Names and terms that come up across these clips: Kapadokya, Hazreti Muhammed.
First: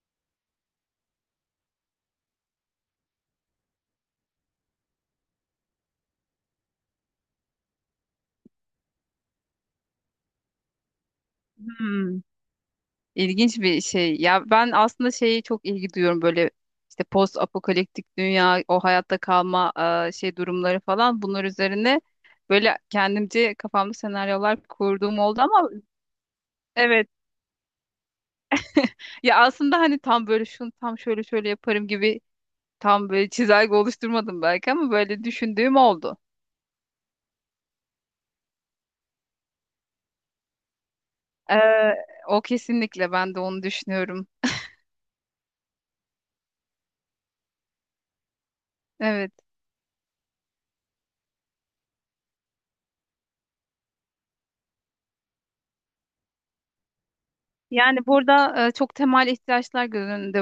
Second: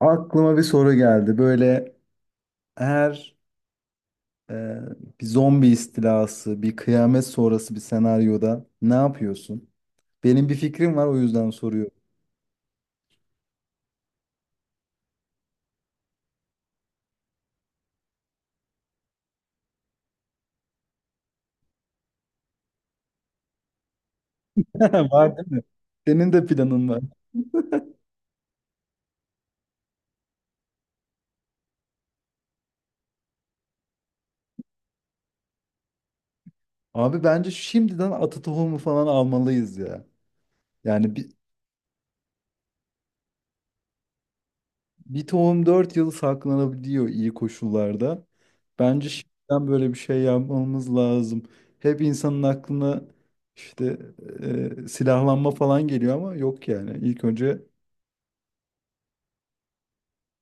Aklıma bir soru geldi. Böyle eğer e, bir zombi istilası, bir kıyamet sonrası bir senaryoda ne yapıyorsun? Benim bir fikrim var, o yüzden soruyorum. Hmm, ilginç bir şey. Ya ben aslında şeyi çok ilgi duyuyorum böyle işte post apokaliptik dünya, o hayatta kalma şey durumları falan. Bunlar üzerine böyle kendimce kafamda senaryolar kurduğum Var oldu değil mi? ama Senin de planın var. evet. Ya aslında hani tam böyle şunu tam şöyle şöyle yaparım gibi tam böyle çizelge oluşturmadım belki ama böyle düşündüğüm oldu. Abi bence şimdiden atı tohumu falan almalıyız ya. Yani bir, Ee, o kesinlikle ben de onu düşünüyorum. bir tohum 4 yıl saklanabiliyor iyi koşullarda. Bence Evet. şimdiden böyle bir şey yapmamız lazım. Hep insanın aklına işte silahlanma falan geliyor ama yok yani. İlk önce Yani burada çok temel ihtiyaçlar göz önünde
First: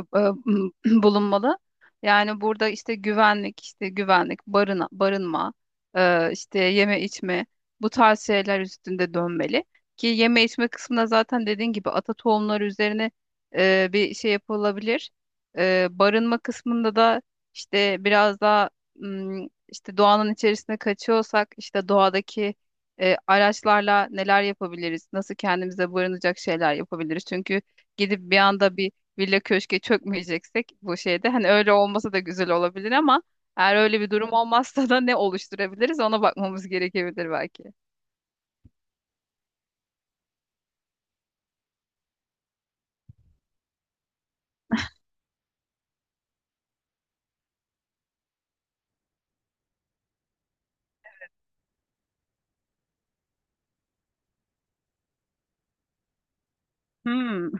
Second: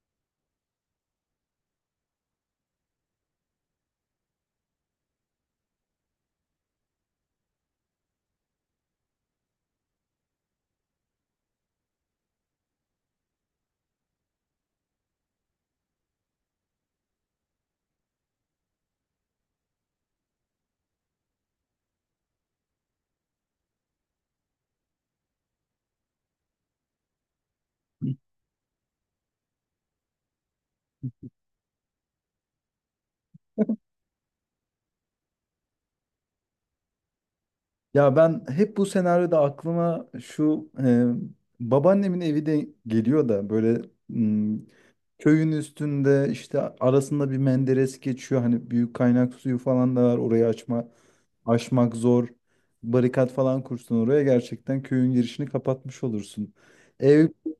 bulunmalı. Yani burada işte güvenlik, işte güvenlik, barınma, işte yeme içme bu tarz şeyler üstünde dönmeli. Ki yeme içme kısmında zaten dediğin gibi ata tohumları üzerine bir şey yapılabilir. Barınma kısmında da işte biraz daha işte doğanın içerisine kaçıyorsak işte doğadaki araçlarla neler yapabiliriz, nasıl kendimize barınacak şeyler yapabiliriz. Çünkü gidip bir anda bir villa köşke çökmeyeceksek bu şeyde hani öyle olmasa da güzel olabilir ama eğer öyle bir durum olmazsa da ne oluşturabiliriz ona bakmamız gerekebilir belki. ya ben hep bu senaryoda aklıma şu babaannemin evi de geliyor da böyle m, köyün üstünde işte arasında bir menderes geçiyor. Hani büyük kaynak suyu falan da var. Orayı açma aşmak zor. Barikat falan kursun, oraya gerçekten köyün girişini kapatmış olursun. Ev Hmm,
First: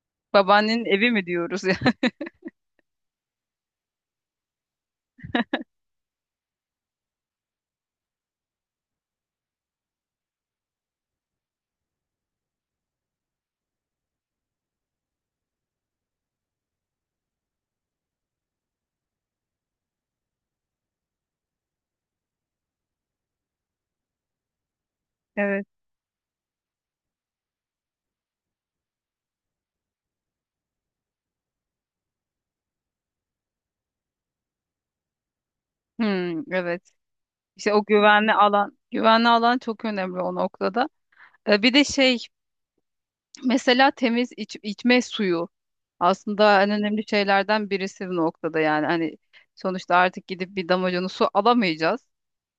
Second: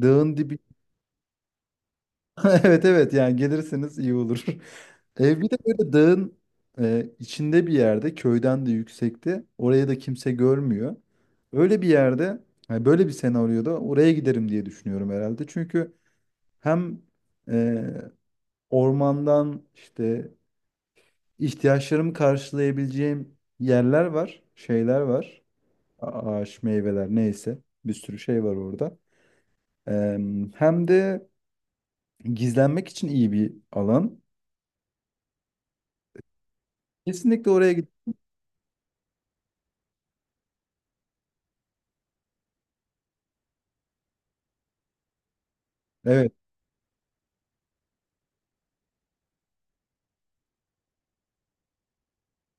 dağın dibi. babaannenin evi mi diyoruz ya? Evet, evet, yani gelirseniz iyi olur. Ev bir de böyle dağın içinde bir yerde, köyden de yüksekte, oraya da kimse görmüyor. Öyle bir yerde, yani böyle bir senaryoda oraya giderim diye düşünüyorum herhalde. Çünkü hem e, ormandan işte ihtiyaçlarımı karşılayabileceğim yerler var, şeyler var. Evet. Ağaç, meyveler, neyse bir sürü şey var orada. E, hem de gizlenmek için iyi bir alan. Hmm, evet. Kesinlikle oraya İşte o giderim. güvenli alan, güvenli alan çok önemli o noktada. Bir de şey, mesela temiz içme suyu Evet. aslında en önemli şeylerden birisi bu noktada yani hani sonuçta artık gidip bir damacana su alamayacağız.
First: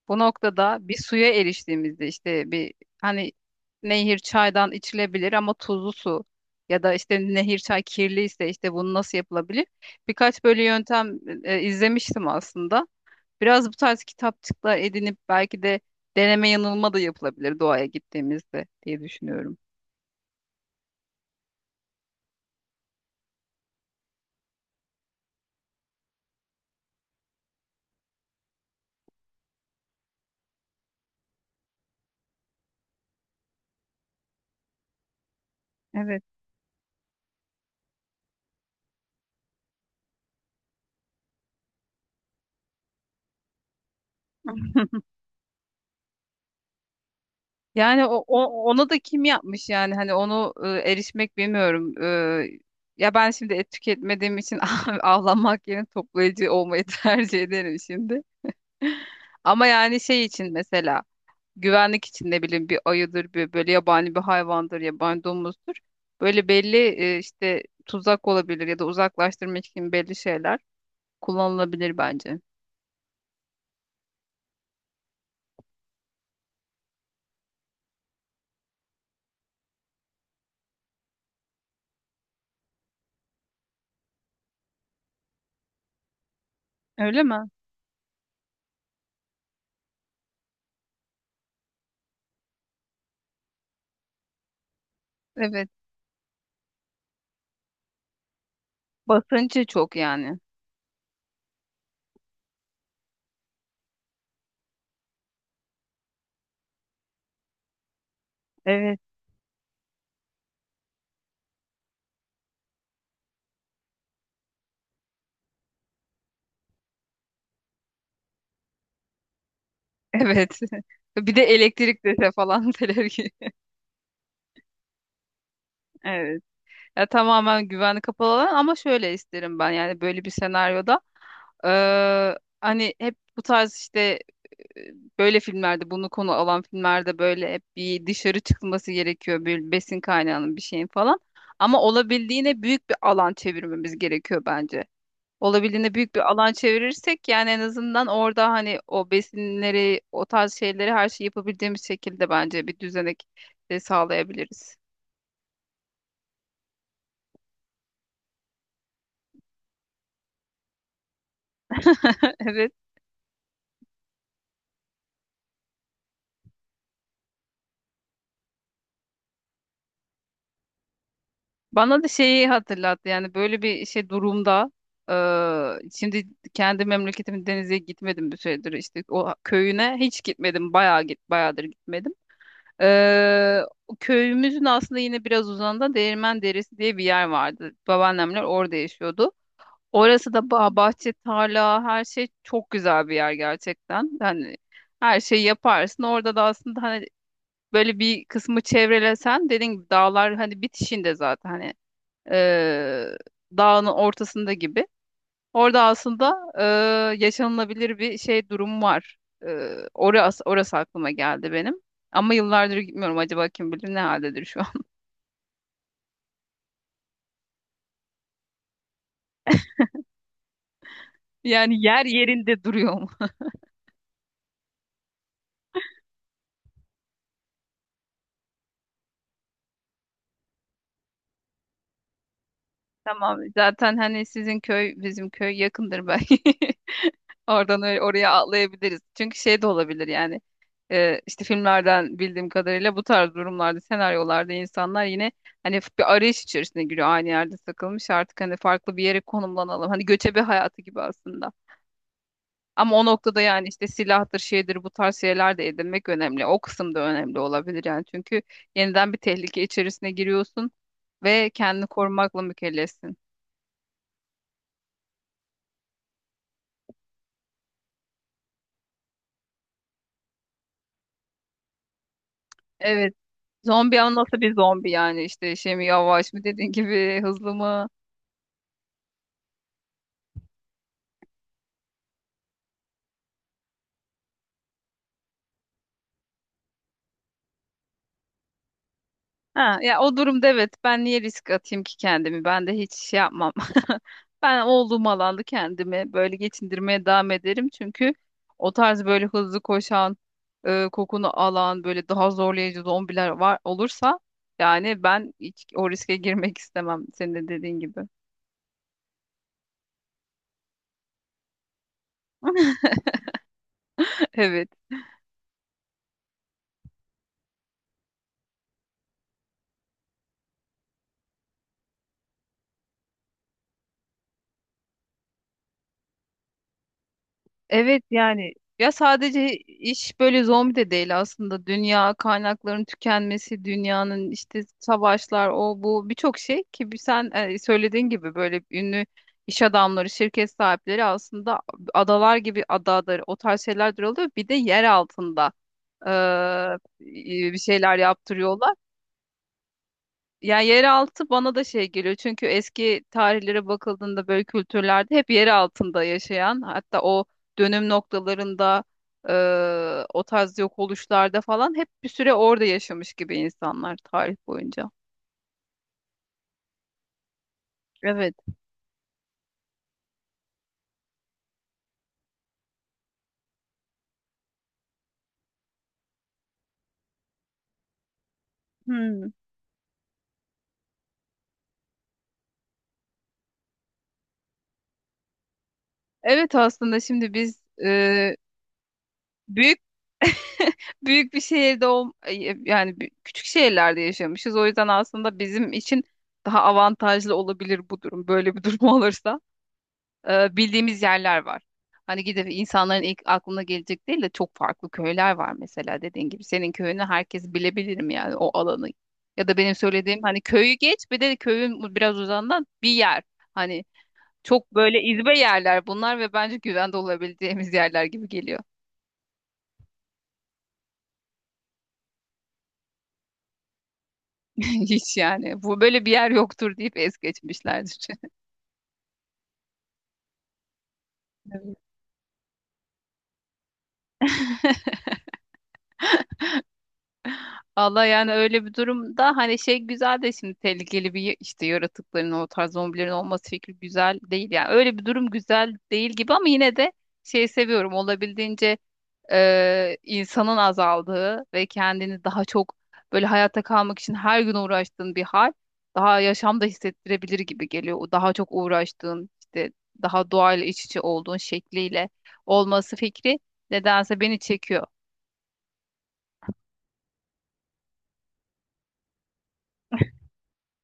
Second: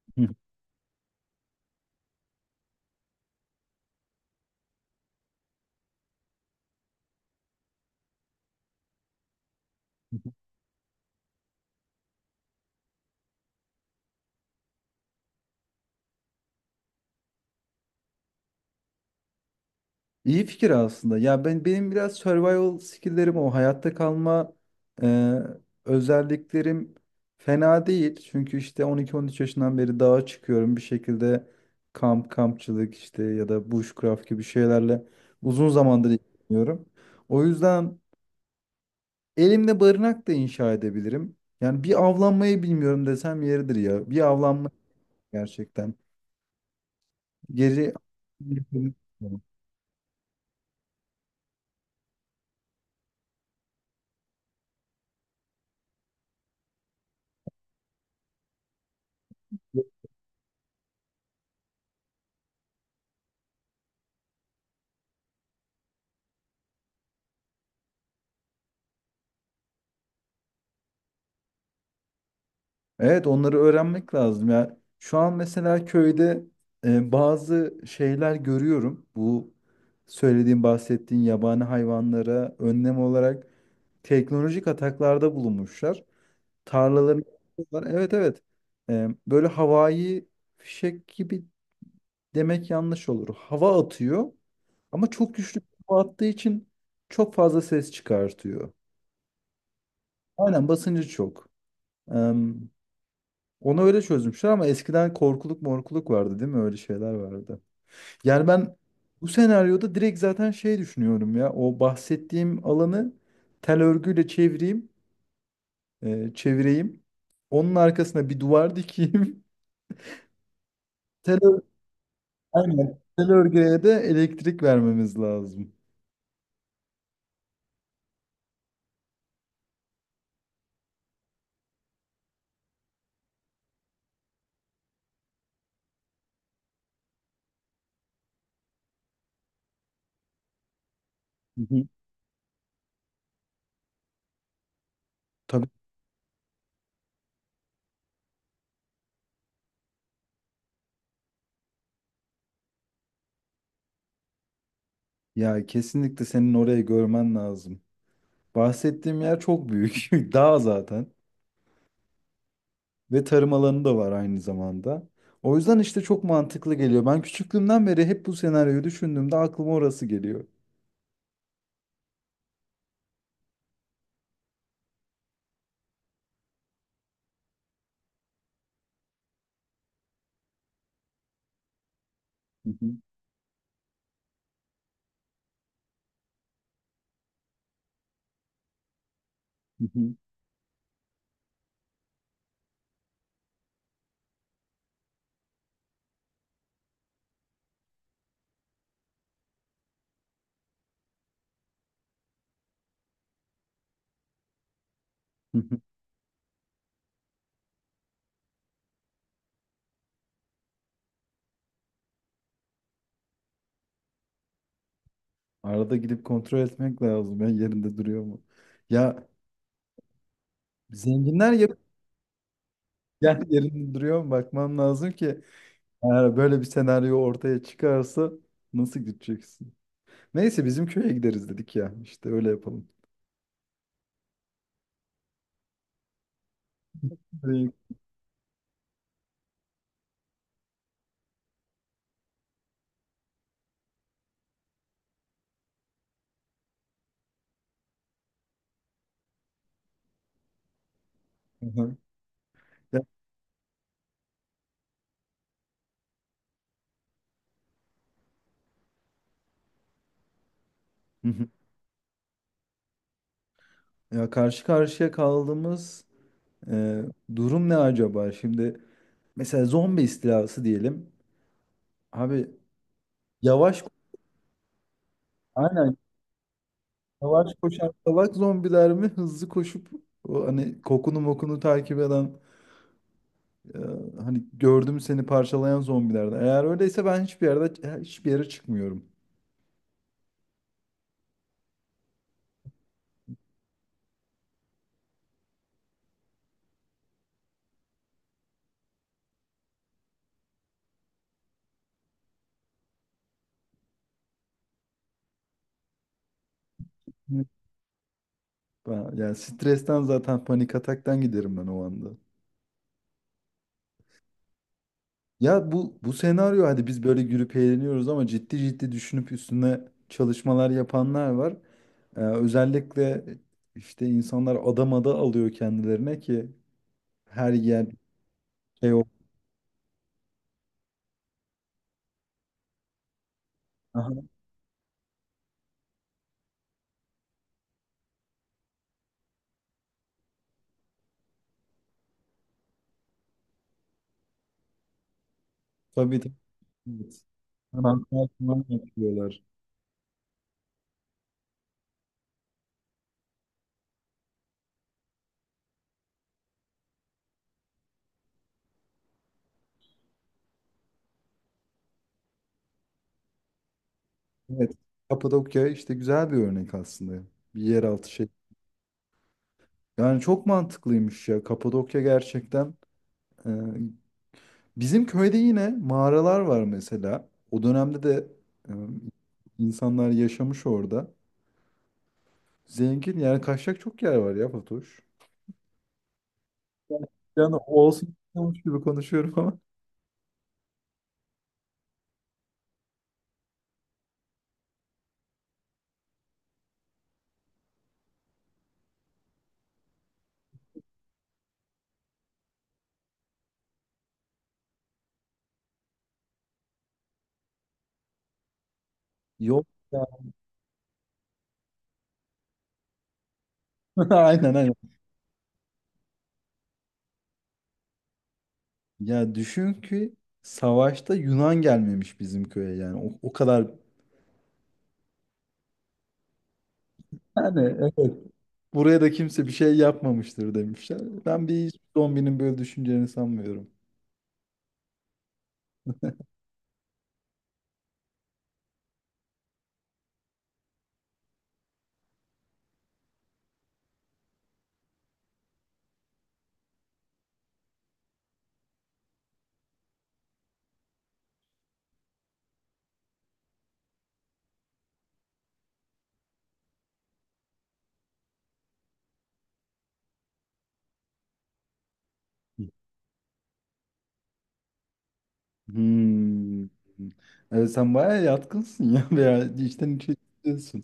Bu Hı. noktada bir suya eriştiğimizde işte bir hani nehir çaydan içilebilir ama tuzlu su ya da işte nehir çay kirliyse işte bunu nasıl yapılabilir? Birkaç böyle yöntem izlemiştim aslında. Biraz bu tarz kitapçıklar edinip belki de deneme yanılma da yapılabilir doğaya gittiğimizde diye düşünüyorum. İyi fikir aslında. Ya ben, benim biraz survival skill'lerim, o hayatta kalma e, özelliklerim fena değil. Çünkü işte 12-13 yaşından beri dağa çıkıyorum bir şekilde, kamp kampçılık işte ya da bushcraft gibi şeylerle uzun zamandır Evet. ilgileniyorum. O yüzden elimde barınak da inşa edebilirim. Yani bir avlanmayı bilmiyorum desem yeridir ya. Bir avlanma gerçekten. Geri Yani ona da kim yapmış yani hani onu erişmek bilmiyorum. E, ya ben şimdi et tüketmediğim için avlanmak yerine toplayıcı olmayı tercih ederim şimdi. Ama yani şey için mesela güvenlik için ne bileyim bir ayıdır bir böyle yabani bir hayvandır yabani domuzdur. Böyle belli işte tuzak olabilir ya da uzaklaştırmak için belli şeyler kullanılabilir bence. evet, onları öğrenmek lazım ya. Şu an mesela köyde bazı şeyler görüyorum. Bu söylediğim, bahsettiğin yabani hayvanlara önlem olarak teknolojik ataklarda bulunmuşlar. Tarlaları Öyle mi? yapıyorlar. Evet, evet. E, böyle havai fişek gibi demek yanlış olur. Hava atıyor ama çok güçlü bir Evet. hava attığı için çok fazla ses çıkartıyor. Basıncı çok yani. Aynen, basıncı çok. Onu öyle çözmüşler ama eskiden korkuluk morkuluk vardı değil mi? Öyle şeyler vardı. Yani ben Evet. bu senaryoda direkt zaten şey düşünüyorum ya. O bahsettiğim alanı tel örgüyle çevireyim. e, çevireyim. Onun arkasına bir duvar dikeyim. Evet. Bir Tel de ör- elektrik dese falan Aynen. teler. Tel örgüye de elektrik vermemiz lazım. Evet. Ya tamamen güvenli kapalı alan ama şöyle isterim ben yani böyle bir senaryoda hani hep bu tarz işte e, böyle filmlerde bunu konu alan filmlerde böyle hep bir dışarı çıkılması gerekiyor bir besin kaynağının bir şeyin falan. Hı Ama hı. olabildiğine büyük bir alan çevirmemiz gerekiyor bence. Tabii. Olabildiğine büyük bir alan çevirirsek yani en azından orada hani o besinleri, o tarz şeyleri her şeyi yapabildiğimiz şekilde bence bir düzenek de sağlayabiliriz. Ya, kesinlikle senin orayı görmen lazım. Bahsettiğim yer çok büyük. Dağ zaten. Evet. Ve tarım alanı da var aynı zamanda. O yüzden işte çok mantıklı geliyor. Ben küçüklüğümden beri hep bu senaryoyu düşündüğümde aklıma orası geliyor. Bana da şeyi hatırlattı yani böyle bir şey durumda şimdi kendi memleketimin denize gitmedim bir süredir işte o köyüne hiç gitmedim bayağı bayağıdır gitmedim. Hı hı, O köyümüzün aslında yine biraz uzağında Değirmen Deresi diye bir yer vardı. Babaannemler orada yaşıyordu. hı hı, Orası da bahçe, tarla, her şey çok güzel bir yer gerçekten. Yani her şeyi yaparsın. Orada da aslında hani böyle bir kısmı çevrelesen dediğin gibi dağlar hani bitişinde zaten hani eee, dağın ortasında gibi. hı hı. Orada aslında yaşanılabilir bir şey durum var. Orası aklıma geldi benim. Ama yıllardır gitmiyorum. Acaba kim bilir ne haldedir şu an. Arada gidip kontrol etmek lazım. Ya yerinde duruyor mu? Ya zenginler yap Yani yerinde duruyor mu? ya yerinde duruyor mu? Bakmam lazım ki eğer böyle bir senaryo ortaya çıkarsa nasıl gideceksin? Neyse, bizim köye gideriz dedik ya. İşte öyle yapalım. Tamam. Zaten hani sizin köy bizim köy yakındır belki. Hı hı. Oradan öyle oraya atlayabiliriz. Çünkü şey de olabilir yani. İşte filmlerden bildiğim kadarıyla bu tarz durumlarda, senaryolarda insanlar yine hani bir arayış içerisine giriyor. Aynı yerde takılmış artık hani farklı bir yere konumlanalım. Hani göçebe hayatı gibi aslında. Ama Ya, o noktada yani işte silahtır, şeydir bu tarz şeyler de edinmek önemli. O kısım da önemli olabilir yani. Çünkü yeniden bir tehlike içerisine giriyorsun hı hı. ve kendini korumakla mükellefsin. Ya karşı karşıya kaldığımız e, durum ne acaba? Şimdi mesela zombi istilası diyelim. Abi Evet. yavaş, Zombi ama nasıl bir zombi yani işte şey mi aynen, yavaş mı dediğin gibi yavaş hızlı mı? koşan salak zombiler mi, hızlı koşup o hani kokunu mokunu takip eden, e, hani gördüm seni parçalayan zombilerden. Eğer öyleyse ben hiçbir yerde, hiçbir yere çıkmıyorum. Ha, ya o durumda evet ben niye risk atayım ki kendimi? Ben de hiç şey yapmam. Ben olduğum alanda kendimi böyle geçindirmeye devam ederim. Çünkü o tarz böyle hızlı koşan, kokunu alan böyle daha zorlayıcı zombiler var olursa yani ben hiç o riske girmek istemem senin Hı. de dediğin gibi. Ben, yani stresten, zaten panik ataktan giderim ben o anda. Evet. Ya bu, bu senaryo, hadi biz böyle gülüp eğleniyoruz ama ciddi ciddi düşünüp üstüne çalışmalar yapanlar var. Özellikle işte insanlar adamada alıyor kendilerine ki her yer Evet yani ya şey o. sadece iş böyle zombi de değil aslında dünya kaynakların tükenmesi Aha, dünyanın işte savaşlar o bu birçok şey ki bir sen söylediğin gibi böyle ünlü iş adamları şirket sahipleri aslında adalar gibi adadır o tarz şeyler oluyor bir de yer altında tabii, tabii. Evet. Bir şeyler Anahtar falan yaptırıyorlar. yapıyorlar. Ya yeraltı bana da şey geliyor çünkü eski tarihlere bakıldığında böyle kültürlerde hep yer altında yaşayan hatta o dönüm noktalarında o tarz yok oluşlarda falan hep bir süre orada yaşamış gibi insanlar tarih Evet. boyunca. Kapadokya işte güzel bir örnek aslında. Bir yeraltı şey. Evet. Yani çok mantıklıymış ya. Kapadokya gerçekten e, bizim köyde yine mağaralar var mesela. O dönemde de e, Hmm. insanlar yaşamış orada. Zengin, yani kaçacak çok yer var ya Fatoş. Evet aslında şimdi Yani biz olsun, olmuş gibi konuşuyorum ama. büyük büyük bir şehirde yani küçük şehirlerde yaşamışız. O yüzden aslında bizim için daha avantajlı olabilir bu durum. Böyle bir durum olursa. Bildiğimiz yerler var. Hani gidip insanların ilk aklına gelecek değil de çok farklı köyler var mesela dediğin gibi. Senin köyünü herkes bilebilirim yani o alanı. Ya da Yok benim ya. söylediğim hani köyü geç bir de köyün biraz uzağından bir yer. Hani Aynen, aynen. çok böyle izbe yerler bunlar ve bence güvende olabileceğimiz yerler gibi geliyor. Ya düşün ki savaşta Yunan gelmemiş bizim köye yani. O, o kadar Hiç yani bu böyle bir yer yoktur deyip es yani, geçmişlerdir. evet. Buraya da kimse bir şey yapmamıştır demişler. Ben bir zombinin böyle düşüneceğini sanmıyorum. Allah yani öyle bir durumda hani şey güzel de şimdi tehlikeli bir işte yaratıkların o tarz zombilerin olması fikri güzel değil yani öyle bir durum güzel değil gibi ama yine de şey seviyorum olabildiğince insanın azaldığı ve kendini daha çok böyle hayatta kalmak için her gün uğraştığın bir hal daha yaşamda hissettirebilir gibi geliyor. O daha çok uğraştığın işte daha doğayla iç içe olduğun şekliyle olması fikri nedense beni çekiyor. Hmm. Evet, sen bayağı yatkınsın ya, veya içten içe diyorsun.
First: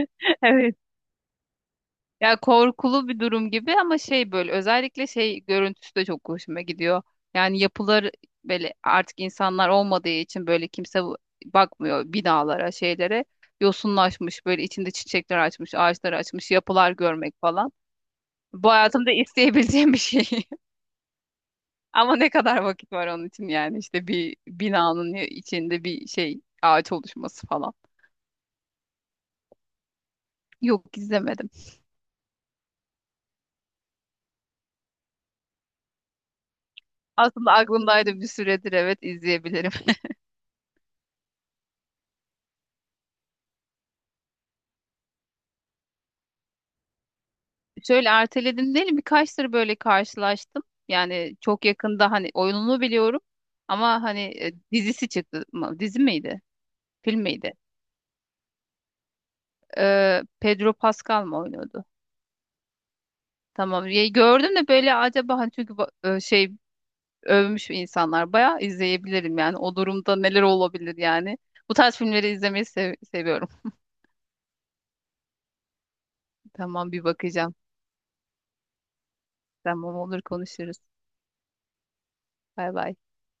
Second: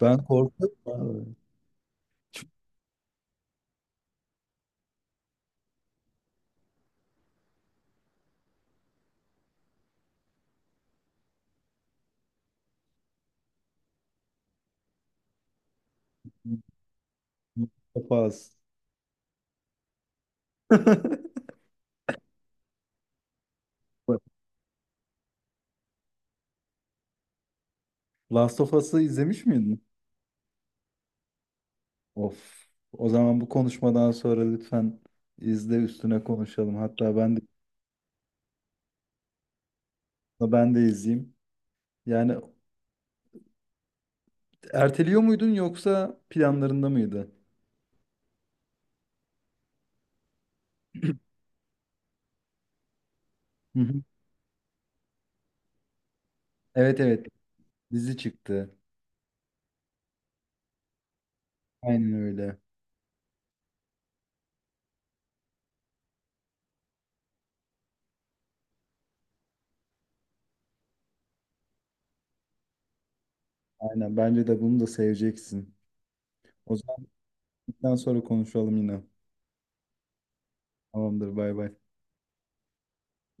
Ben korkuyorum abi. Ya Çok korkulu bir durum gibi ama şey böyle özellikle şey görüntüsü de çok hoşuma gidiyor. Yani yapılar böyle artık insanlar olmadığı için böyle kimse bakmıyor binalara, şeylere. Yosunlaşmış böyle içinde çiçekler açmış, ağaçlar açmış, yapılar görmek falan. Last of Bu hayatımda isteyebileceğim bir şey. Ama ne kadar vakit var onun için yani işte bir binanın içinde bir şey ağaç oluşması falan. Last of Us'ı izlemiş miydin? Yok, izlemedim. Of. O zaman bu konuşmadan sonra lütfen izle, üstüne konuşalım. Hatta ben de, Aslında aklımdaydı bir süredir evet izleyebilirim. ben de izleyeyim. Yani erteliyor muydun yoksa planlarında mıydı? Şöyle erteledim değil birkaç tır böyle karşılaştım. Yani çok yakında hani oyununu biliyorum Hı hı. ama hani dizisi çıktı. Dizi miydi? Evet, Film evet, miydi? dizi çıktı. Pedro Pascal mı oynuyordu? Aynen öyle. Tamam. Ya, gördüm de böyle acaba hani çünkü şey övmüş insanlar bayağı izleyebilirim yani o durumda neler olabilir yani. Bu tarz filmleri izlemeyi seviyorum. Aynen, bence de bunu da seveceksin. O Tamam bir zaman bakacağım. bundan sonra konuşalım yine. Tamam olur konuşuruz. Tamamdır, bay bay. Bay bay.